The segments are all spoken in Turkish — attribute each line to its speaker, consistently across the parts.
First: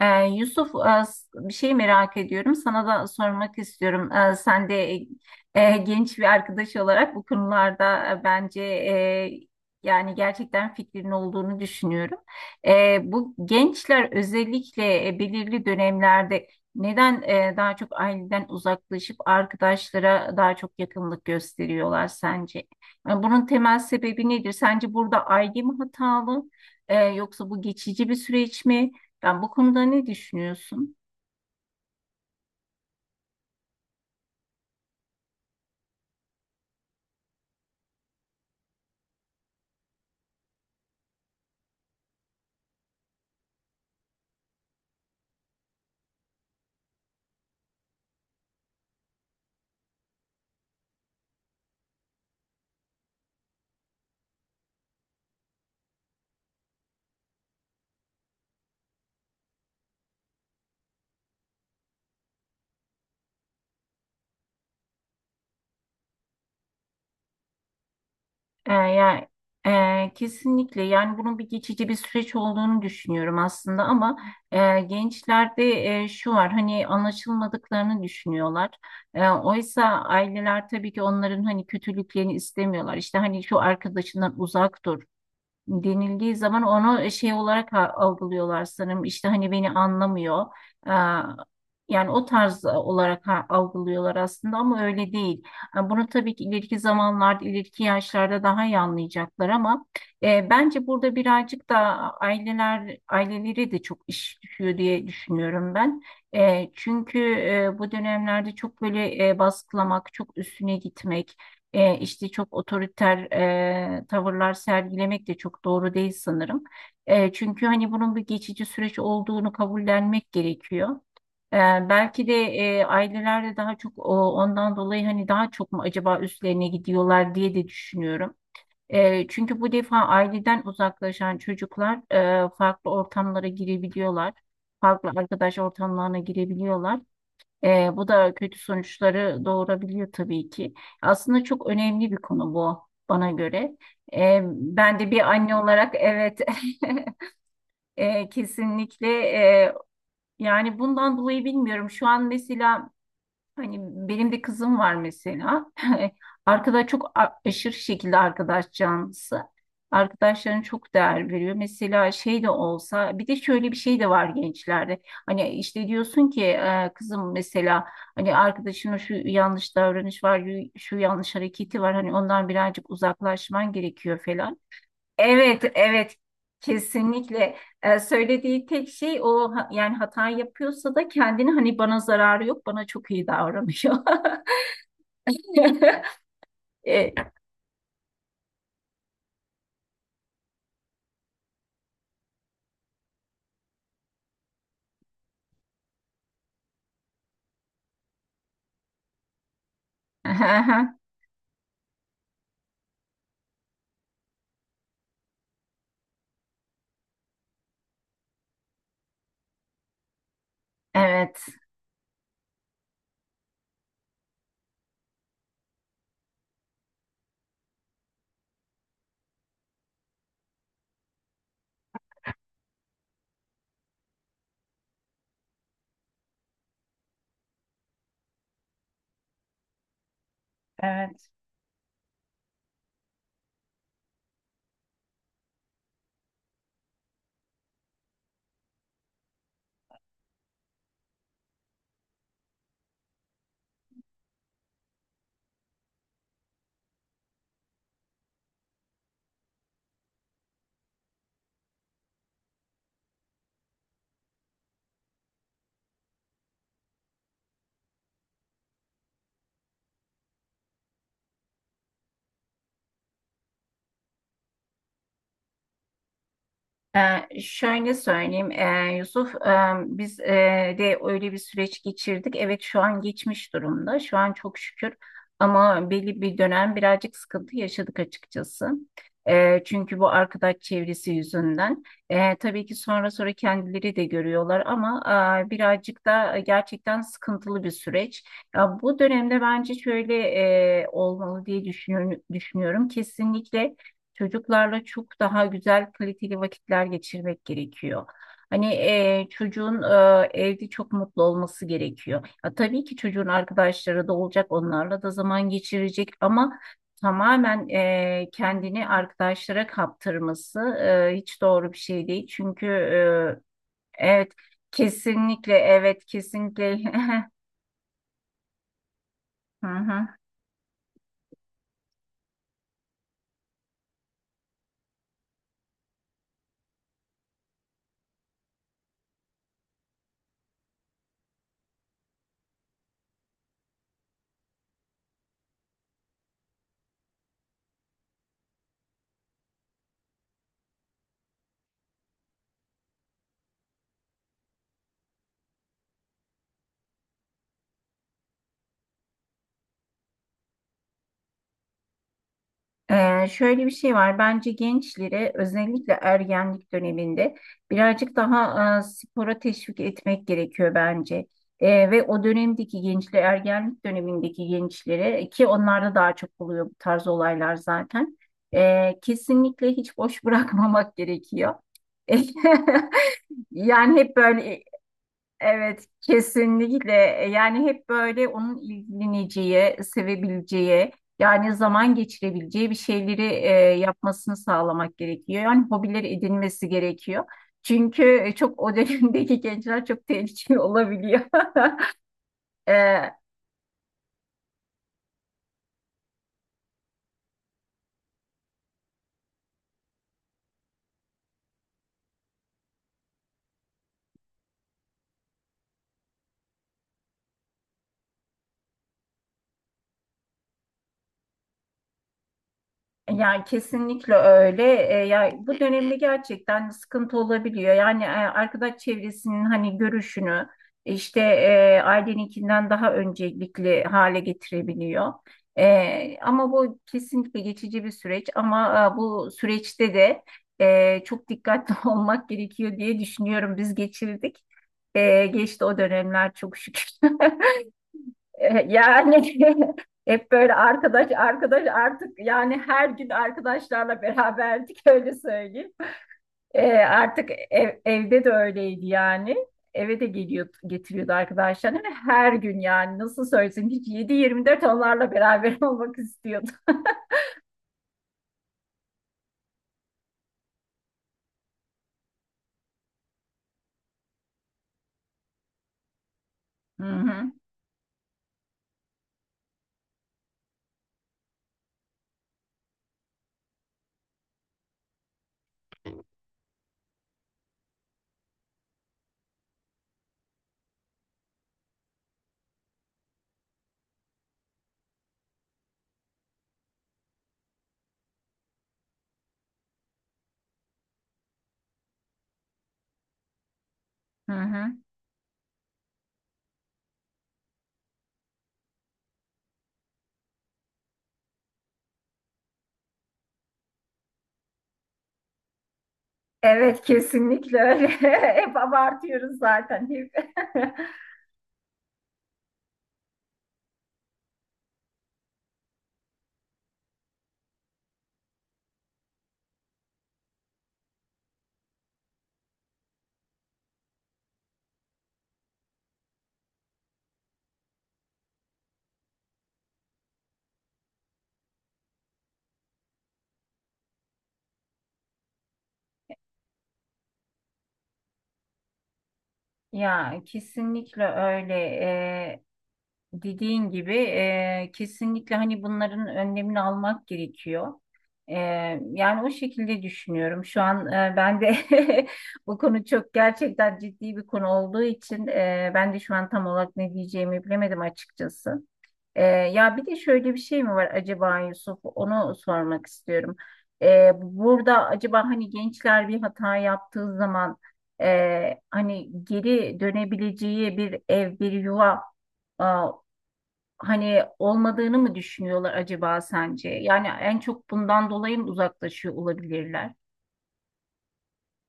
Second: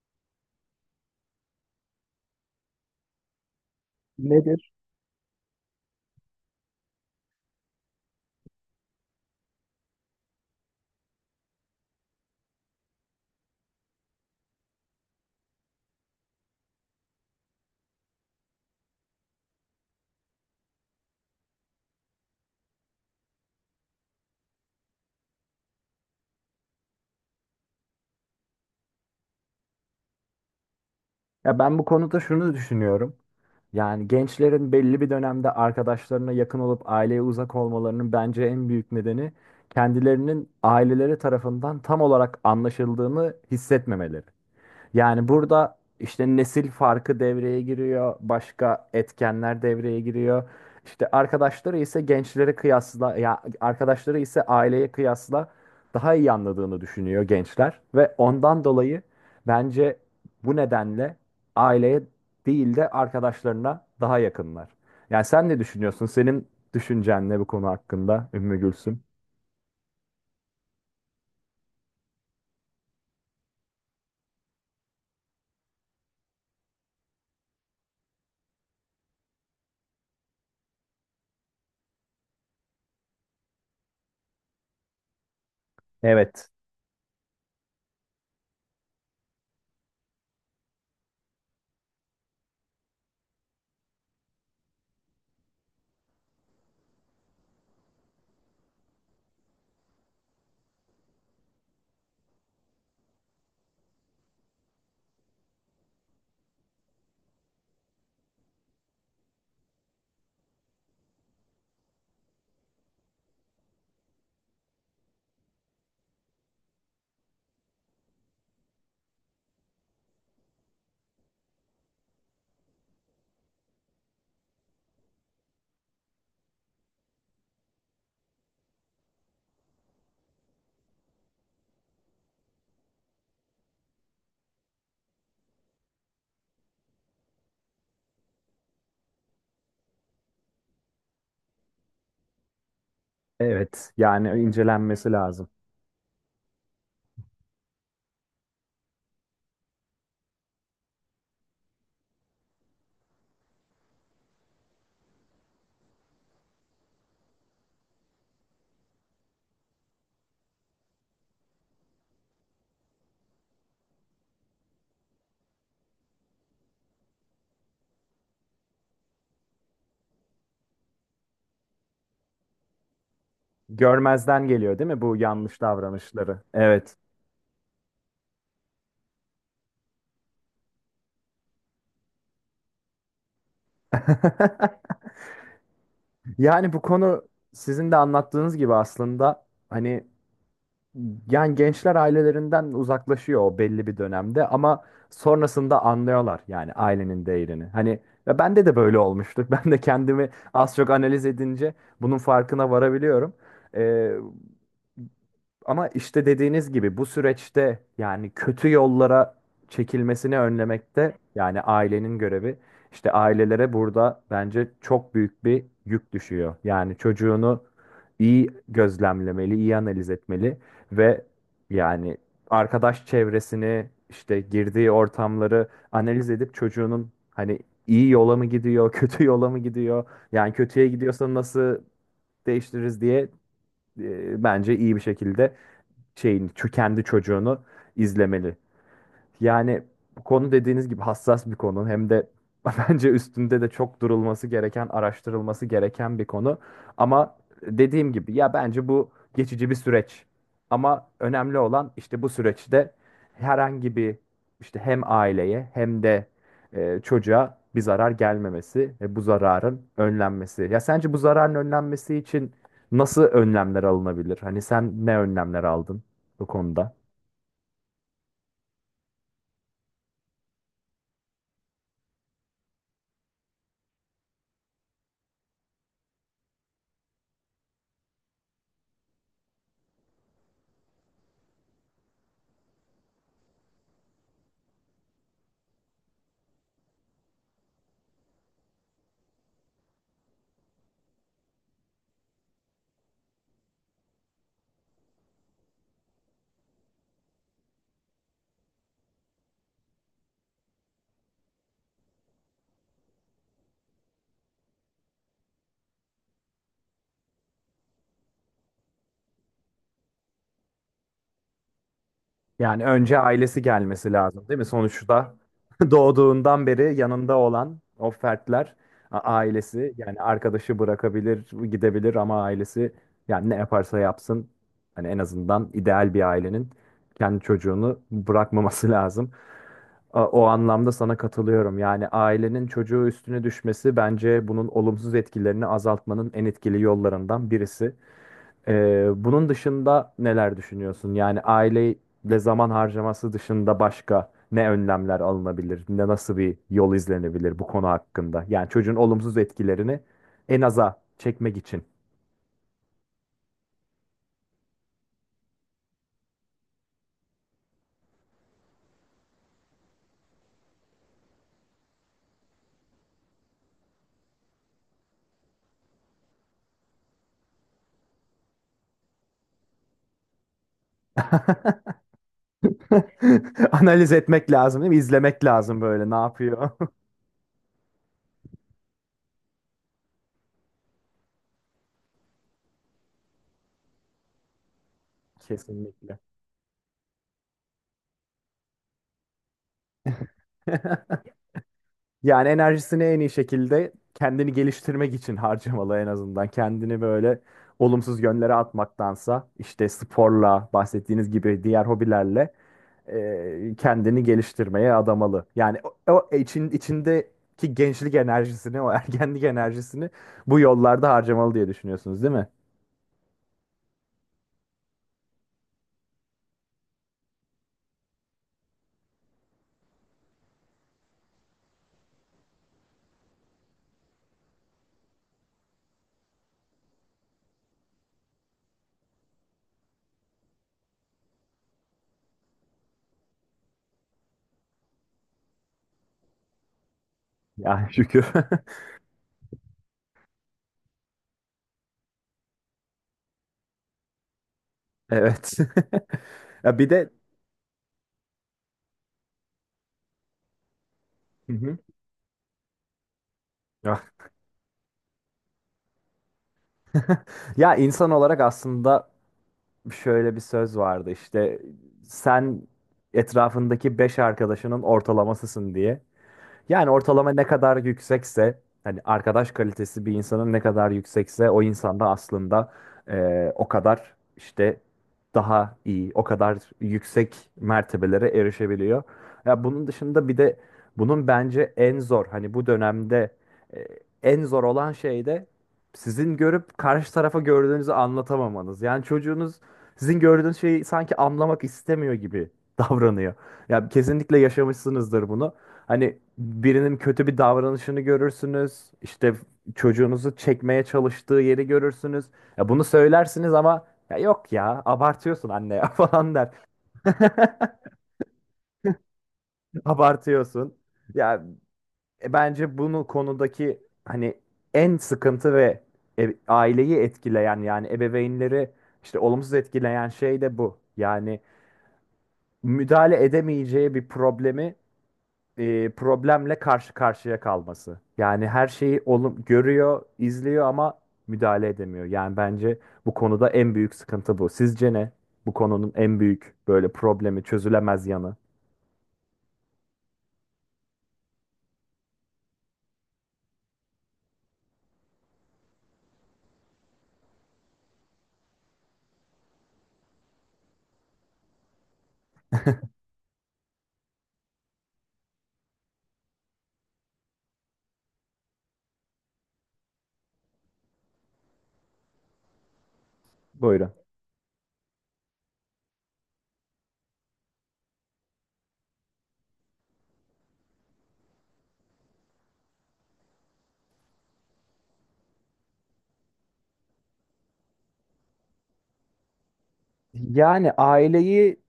Speaker 1: Yusuf, bir şey merak ediyorum. Sana da sormak istiyorum. Sen
Speaker 2: Nedir?
Speaker 1: de genç bir arkadaş olarak bu konularda bence yani gerçekten fikrin olduğunu düşünüyorum. Bu gençler özellikle belirli dönemlerde neden daha çok aileden uzaklaşıp arkadaşlara daha çok yakınlık gösteriyorlar sence? Yani bunun temel sebebi nedir? Sence burada aile mi hatalı? Yoksa bu geçici bir süreç mi? Ya bu konuda ne düşünüyorsun?
Speaker 2: Ya ben bu konuda şunu düşünüyorum. Yani gençlerin belli bir dönemde arkadaşlarına yakın olup aileye uzak olmalarının bence en büyük nedeni kendilerinin aileleri tarafından tam olarak anlaşıldığını hissetmemeleri. Yani burada işte nesil farkı devreye giriyor, başka etkenler devreye giriyor. İşte arkadaşları ise gençlere kıyasla, ya arkadaşları ise aileye kıyasla daha iyi anladığını düşünüyor gençler ve ondan dolayı bence bu nedenle aileye değil de arkadaşlarına daha yakınlar. Yani sen ne düşünüyorsun? Senin düşüncen ne bu konu hakkında Ümmü
Speaker 1: Ee,
Speaker 2: Gülsüm?
Speaker 1: ya e, kesinlikle yani bunun bir geçici bir süreç olduğunu düşünüyorum aslında ama gençlerde şu var hani anlaşılmadıklarını düşünüyorlar. Oysa aileler tabii ki onların hani kötülüklerini istemiyorlar. İşte hani şu arkadaşından uzak dur, denildiği
Speaker 2: Evet,
Speaker 1: zaman onu şey olarak algılıyorlar sanırım. İşte hani beni anlamıyor. Aa, Yani o tarz olarak algılıyorlar aslında ama öyle değil. Ha, Bunu tabii ki ileriki zamanlarda, ileriki yaşlarda daha iyi anlayacaklar ama bence burada birazcık da ailelere de çok iş düşüyor diye düşünüyorum ben. Çünkü bu dönemlerde çok böyle baskılamak, çok üstüne gitmek, işte çok otoriter tavırlar sergilemek de çok doğru değil sanırım. Çünkü hani bunun bir geçici süreç olduğunu kabullenmek gerekiyor. E, belki de aileler de daha çok ondan dolayı hani daha çok mu acaba üstlerine gidiyorlar diye de düşünüyorum. Çünkü bu defa aileden uzaklaşan çocuklar farklı ortamlara girebiliyorlar. Farklı arkadaş ortamlarına girebiliyorlar. Bu da kötü sonuçları doğurabiliyor tabii ki. Aslında çok önemli bir konu bu bana göre.
Speaker 2: evet. Yani
Speaker 1: Ben de
Speaker 2: incelenmesi
Speaker 1: bir
Speaker 2: lazım.
Speaker 1: anne olarak evet kesinlikle yani bundan dolayı bilmiyorum. Şu an mesela, hani benim de kızım var mesela. Arkadaş çok aşırı şekilde arkadaş canlısı. Arkadaşlarına çok değer veriyor. Mesela şey de olsa bir de şöyle bir şey de var gençlerde. Hani işte diyorsun ki kızım mesela hani arkadaşına şu yanlış davranış var, şu yanlış hareketi var. Hani ondan birazcık uzaklaşman gerekiyor
Speaker 2: Görmezden
Speaker 1: falan.
Speaker 2: geliyor değil mi bu yanlış
Speaker 1: Evet, evet.
Speaker 2: davranışları? Evet.
Speaker 1: Kesinlikle. Söylediği tek şey o yani hata yapıyorsa da kendini hani bana zararı yok, bana çok iyi davranıyor.
Speaker 2: Yani bu
Speaker 1: Ee,
Speaker 2: konu sizin de anlattığınız gibi aslında hani yani gençler ailelerinden uzaklaşıyor o belli bir dönemde ama sonrasında anlıyorlar yani ailenin değerini. Hani ve bende de böyle olmuştu. Ben de kendimi az çok analiz edince bunun farkına varabiliyorum. Ee, Ama işte dediğiniz gibi bu süreçte yani kötü yollara çekilmesini önlemekte
Speaker 1: Evet,
Speaker 2: yani ailenin görevi. İşte ailelere burada bence çok büyük bir yük düşüyor. Yani çocuğunu iyi gözlemlemeli, iyi analiz etmeli ve yani arkadaş çevresini, işte girdiği ortamları analiz edip çocuğunun hani iyi yola mı gidiyor, kötü yola mı gidiyor? Yani kötüye
Speaker 1: evet.
Speaker 2: gidiyorsa nasıl değiştiririz diye bence iyi bir şekilde şeyini, kendi çocuğunu izlemeli. Yani bu konu dediğiniz gibi hassas bir konu. Hem de bence üstünde de çok durulması gereken, araştırılması gereken bir konu. Ama dediğim gibi ya bence bu geçici bir süreç. Ama önemli olan işte bu süreçte herhangi bir işte hem aileye hem de çocuğa bir zarar gelmemesi ve bu zararın önlenmesi. Ya sence bu zararın önlenmesi için nasıl önlemler alınabilir? Hani sen ne önlemler aldın bu konuda?
Speaker 1: Şöyle söyleyeyim Yusuf, biz de öyle bir süreç geçirdik. Evet, şu an geçmiş durumda. Şu an çok şükür ama belli bir dönem birazcık sıkıntı yaşadık açıkçası. Çünkü bu arkadaş çevresi yüzünden. Tabii ki sonra sonra kendileri de görüyorlar ama birazcık da gerçekten sıkıntılı bir süreç. Ya, bu dönemde bence şöyle olmalı diye düşünüyorum. Kesinlikle. Çocuklarla çok daha güzel kaliteli vakitler geçirmek gerekiyor. Hani çocuğun evde çok mutlu olması gerekiyor. Ya, tabii ki çocuğun arkadaşları da olacak, onlarla da zaman geçirecek ama tamamen kendini arkadaşlara kaptırması hiç doğru bir şey değil. Çünkü
Speaker 2: Yani önce ailesi gelmesi
Speaker 1: evet,
Speaker 2: lazım değil mi? Sonuçta
Speaker 1: kesinlikle, evet,
Speaker 2: doğduğundan
Speaker 1: kesinlikle.
Speaker 2: beri yanında olan o fertler
Speaker 1: Hı
Speaker 2: ailesi
Speaker 1: hı.
Speaker 2: yani arkadaşı bırakabilir, gidebilir ama ailesi yani ne yaparsa yapsın hani en azından ideal bir ailenin kendi çocuğunu bırakmaması lazım. O anlamda sana katılıyorum. Yani ailenin çocuğu üstüne düşmesi bence bunun olumsuz etkilerini azaltmanın en etkili yollarından birisi. Bunun dışında neler düşünüyorsun? Yani aileyle zaman harcaması dışında başka ne önlemler alınabilir? Ne nasıl bir yol izlenebilir bu konu hakkında? Yani çocuğun olumsuz etkilerini en aza çekmek için.
Speaker 1: Şöyle bir şey var. Bence gençlere özellikle ergenlik döneminde birazcık daha spora teşvik etmek gerekiyor bence. Ve o dönemdeki gençler, ergenlik dönemindeki gençlere ki onlarda daha çok oluyor bu tarz olaylar zaten. Kesinlikle hiç boş bırakmamak gerekiyor. Yani
Speaker 2: Analiz
Speaker 1: hep
Speaker 2: etmek
Speaker 1: böyle.
Speaker 2: lazım değil mi? İzlemek lazım
Speaker 1: Evet,
Speaker 2: böyle ne yapıyor?
Speaker 1: kesinlikle. Yani hep böyle onun ilgileneceği, sevebileceği, yani zaman geçirebileceği bir şeyleri yapmasını sağlamak gerekiyor. Yani hobileri
Speaker 2: Kesinlikle.
Speaker 1: edinmesi gerekiyor. Çünkü çok o dönemdeki gençler çok tehlikeli olabiliyor.
Speaker 2: Yani
Speaker 1: E,
Speaker 2: enerjisini en iyi şekilde kendini geliştirmek için harcamalı en azından. Kendini böyle olumsuz yönlere atmaktansa işte sporla bahsettiğiniz gibi diğer hobilerle kendini geliştirmeye adamalı. Yani o, içindeki gençlik enerjisini, o ergenlik enerjisini bu yollarda harcamalı diye düşünüyorsunuz değil mi?
Speaker 1: Yani kesinlikle öyle. Ya, bu dönemde gerçekten sıkıntı olabiliyor. Yani arkadaş çevresinin hani görüşünü işte aileninkinden daha öncelikli hale getirebiliyor. Ama bu kesinlikle geçici bir süreç. Ama bu süreçte de çok dikkatli olmak gerekiyor diye düşünüyorum. Biz geçirdik. Geçti o dönemler çok şükür.
Speaker 2: Ya şükür.
Speaker 1: Yani hep böyle arkadaş arkadaş artık yani her gün arkadaşlarla beraberdik öyle
Speaker 2: Evet.
Speaker 1: söyleyeyim. E,
Speaker 2: Ya bir de
Speaker 1: artık evde de öyleydi yani. Eve de geliyordu getiriyordu
Speaker 2: hı
Speaker 1: arkadaşlarını
Speaker 2: hı,
Speaker 1: ve her gün yani nasıl söylesem hiç
Speaker 2: ya
Speaker 1: 7-24 onlarla beraber olmak istiyordu.
Speaker 2: ya insan olarak aslında şöyle bir söz vardı işte sen etrafındaki 5 arkadaşının ortalamasısın diye.
Speaker 1: Hı
Speaker 2: Yani ortalama
Speaker 1: hı,
Speaker 2: ne kadar yüksekse hani arkadaş kalitesi bir insanın ne kadar yüksekse o insanda aslında o kadar işte daha iyi, o kadar yüksek mertebelere erişebiliyor. Ya bunun dışında bir de bunun bence en zor hani bu dönemde e, en zor olan şey de sizin görüp karşı tarafa gördüğünüzü anlatamamanız. Yani çocuğunuz sizin gördüğünüz şeyi sanki anlamak istemiyor gibi davranıyor. Ya
Speaker 1: hı
Speaker 2: kesinlikle
Speaker 1: hı.
Speaker 2: yaşamışsınızdır bunu. Hani birinin kötü bir davranışını görürsünüz. İşte çocuğunuzu çekmeye çalıştığı yeri görürsünüz. Ya bunu söylersiniz ama ya yok ya abartıyorsun anne ya falan der.
Speaker 1: Evet, kesinlikle öyle. Hep abartıyoruz zaten. Hep.
Speaker 2: Abartıyorsun. Ya bence bunu konudaki hani en sıkıntı ve aileyi etkileyen yani ebeveynleri işte olumsuz etkileyen şey de bu. Yani müdahale edemeyeceği bir problemle karşı karşıya kalması. Yani her şeyi olum görüyor, izliyor ama müdahale edemiyor. Yani bence bu konuda en büyük sıkıntı bu. Sizce ne? Bu konunun en büyük böyle problemi, çözülemez yanı.
Speaker 1: Ya, kesinlikle öyle. Dediğin gibi kesinlikle hani bunların önlemini almak gerekiyor. E, yani o şekilde düşünüyorum. Şu an ben de bu konu çok gerçekten ciddi bir konu olduğu için ben de şu an tam olarak ne diyeceğimi bilemedim açıkçası. Ya, bir de şöyle bir şey mi var acaba Yusuf? Onu sormak istiyorum.
Speaker 2: Buyurun.
Speaker 1: Burada acaba hani gençler bir hata yaptığı zaman hani geri dönebileceği bir ev, bir yuva hani olmadığını mı düşünüyorlar acaba sence? Yani en çok bundan dolayı mı uzaklaşıyor olabilirler?
Speaker 2: Yani aileyi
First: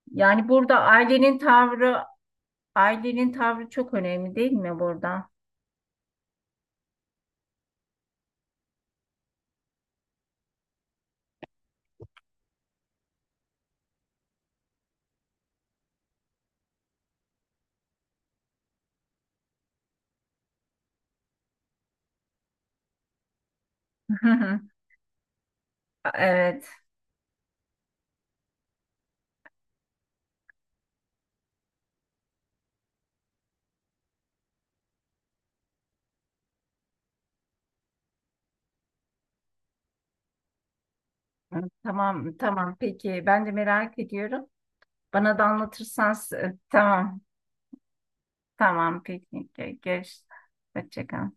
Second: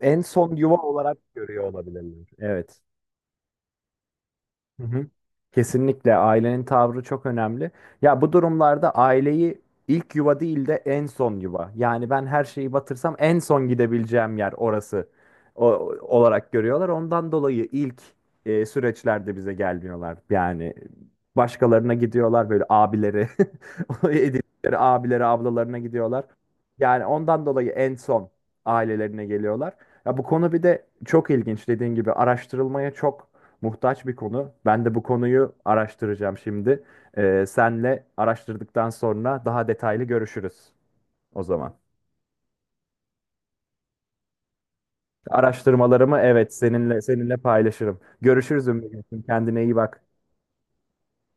Speaker 2: en
Speaker 1: Yani
Speaker 2: son yuva
Speaker 1: burada
Speaker 2: olarak görüyor olabilirler. Evet.
Speaker 1: ailenin tavrı çok önemli değil mi
Speaker 2: Hı hı.
Speaker 1: burada?
Speaker 2: Kesinlikle ailenin tavrı çok önemli. Ya bu durumlarda aileyi ilk yuva değil de en son yuva. Yani ben her şeyi batırsam en son gidebileceğim yer orası o, olarak görüyorlar. Ondan dolayı ilk süreçlerde bize gelmiyorlar. Yani başkalarına gidiyorlar böyle abileri, edindikleri abileri, ablalarına gidiyorlar.
Speaker 1: Evet.
Speaker 2: Yani ondan dolayı en son ailelerine geliyorlar. Ya bu konu bir de çok ilginç dediğin gibi araştırılmaya çok muhtaç bir konu. Ben de bu konuyu araştıracağım şimdi. Senle araştırdıktan sonra daha detaylı görüşürüz o zaman.
Speaker 1: Tamam, tamam. Peki. Ben de merak ediyorum. Bana da anlatırsan
Speaker 2: Araştırmalarımı evet seninle
Speaker 1: tamam.
Speaker 2: paylaşırım. Görüşürüz
Speaker 1: Tamam.
Speaker 2: Ümmü'cüğüm.
Speaker 1: Peki.
Speaker 2: Kendine iyi bak.
Speaker 1: Görüş. Hoşça kal.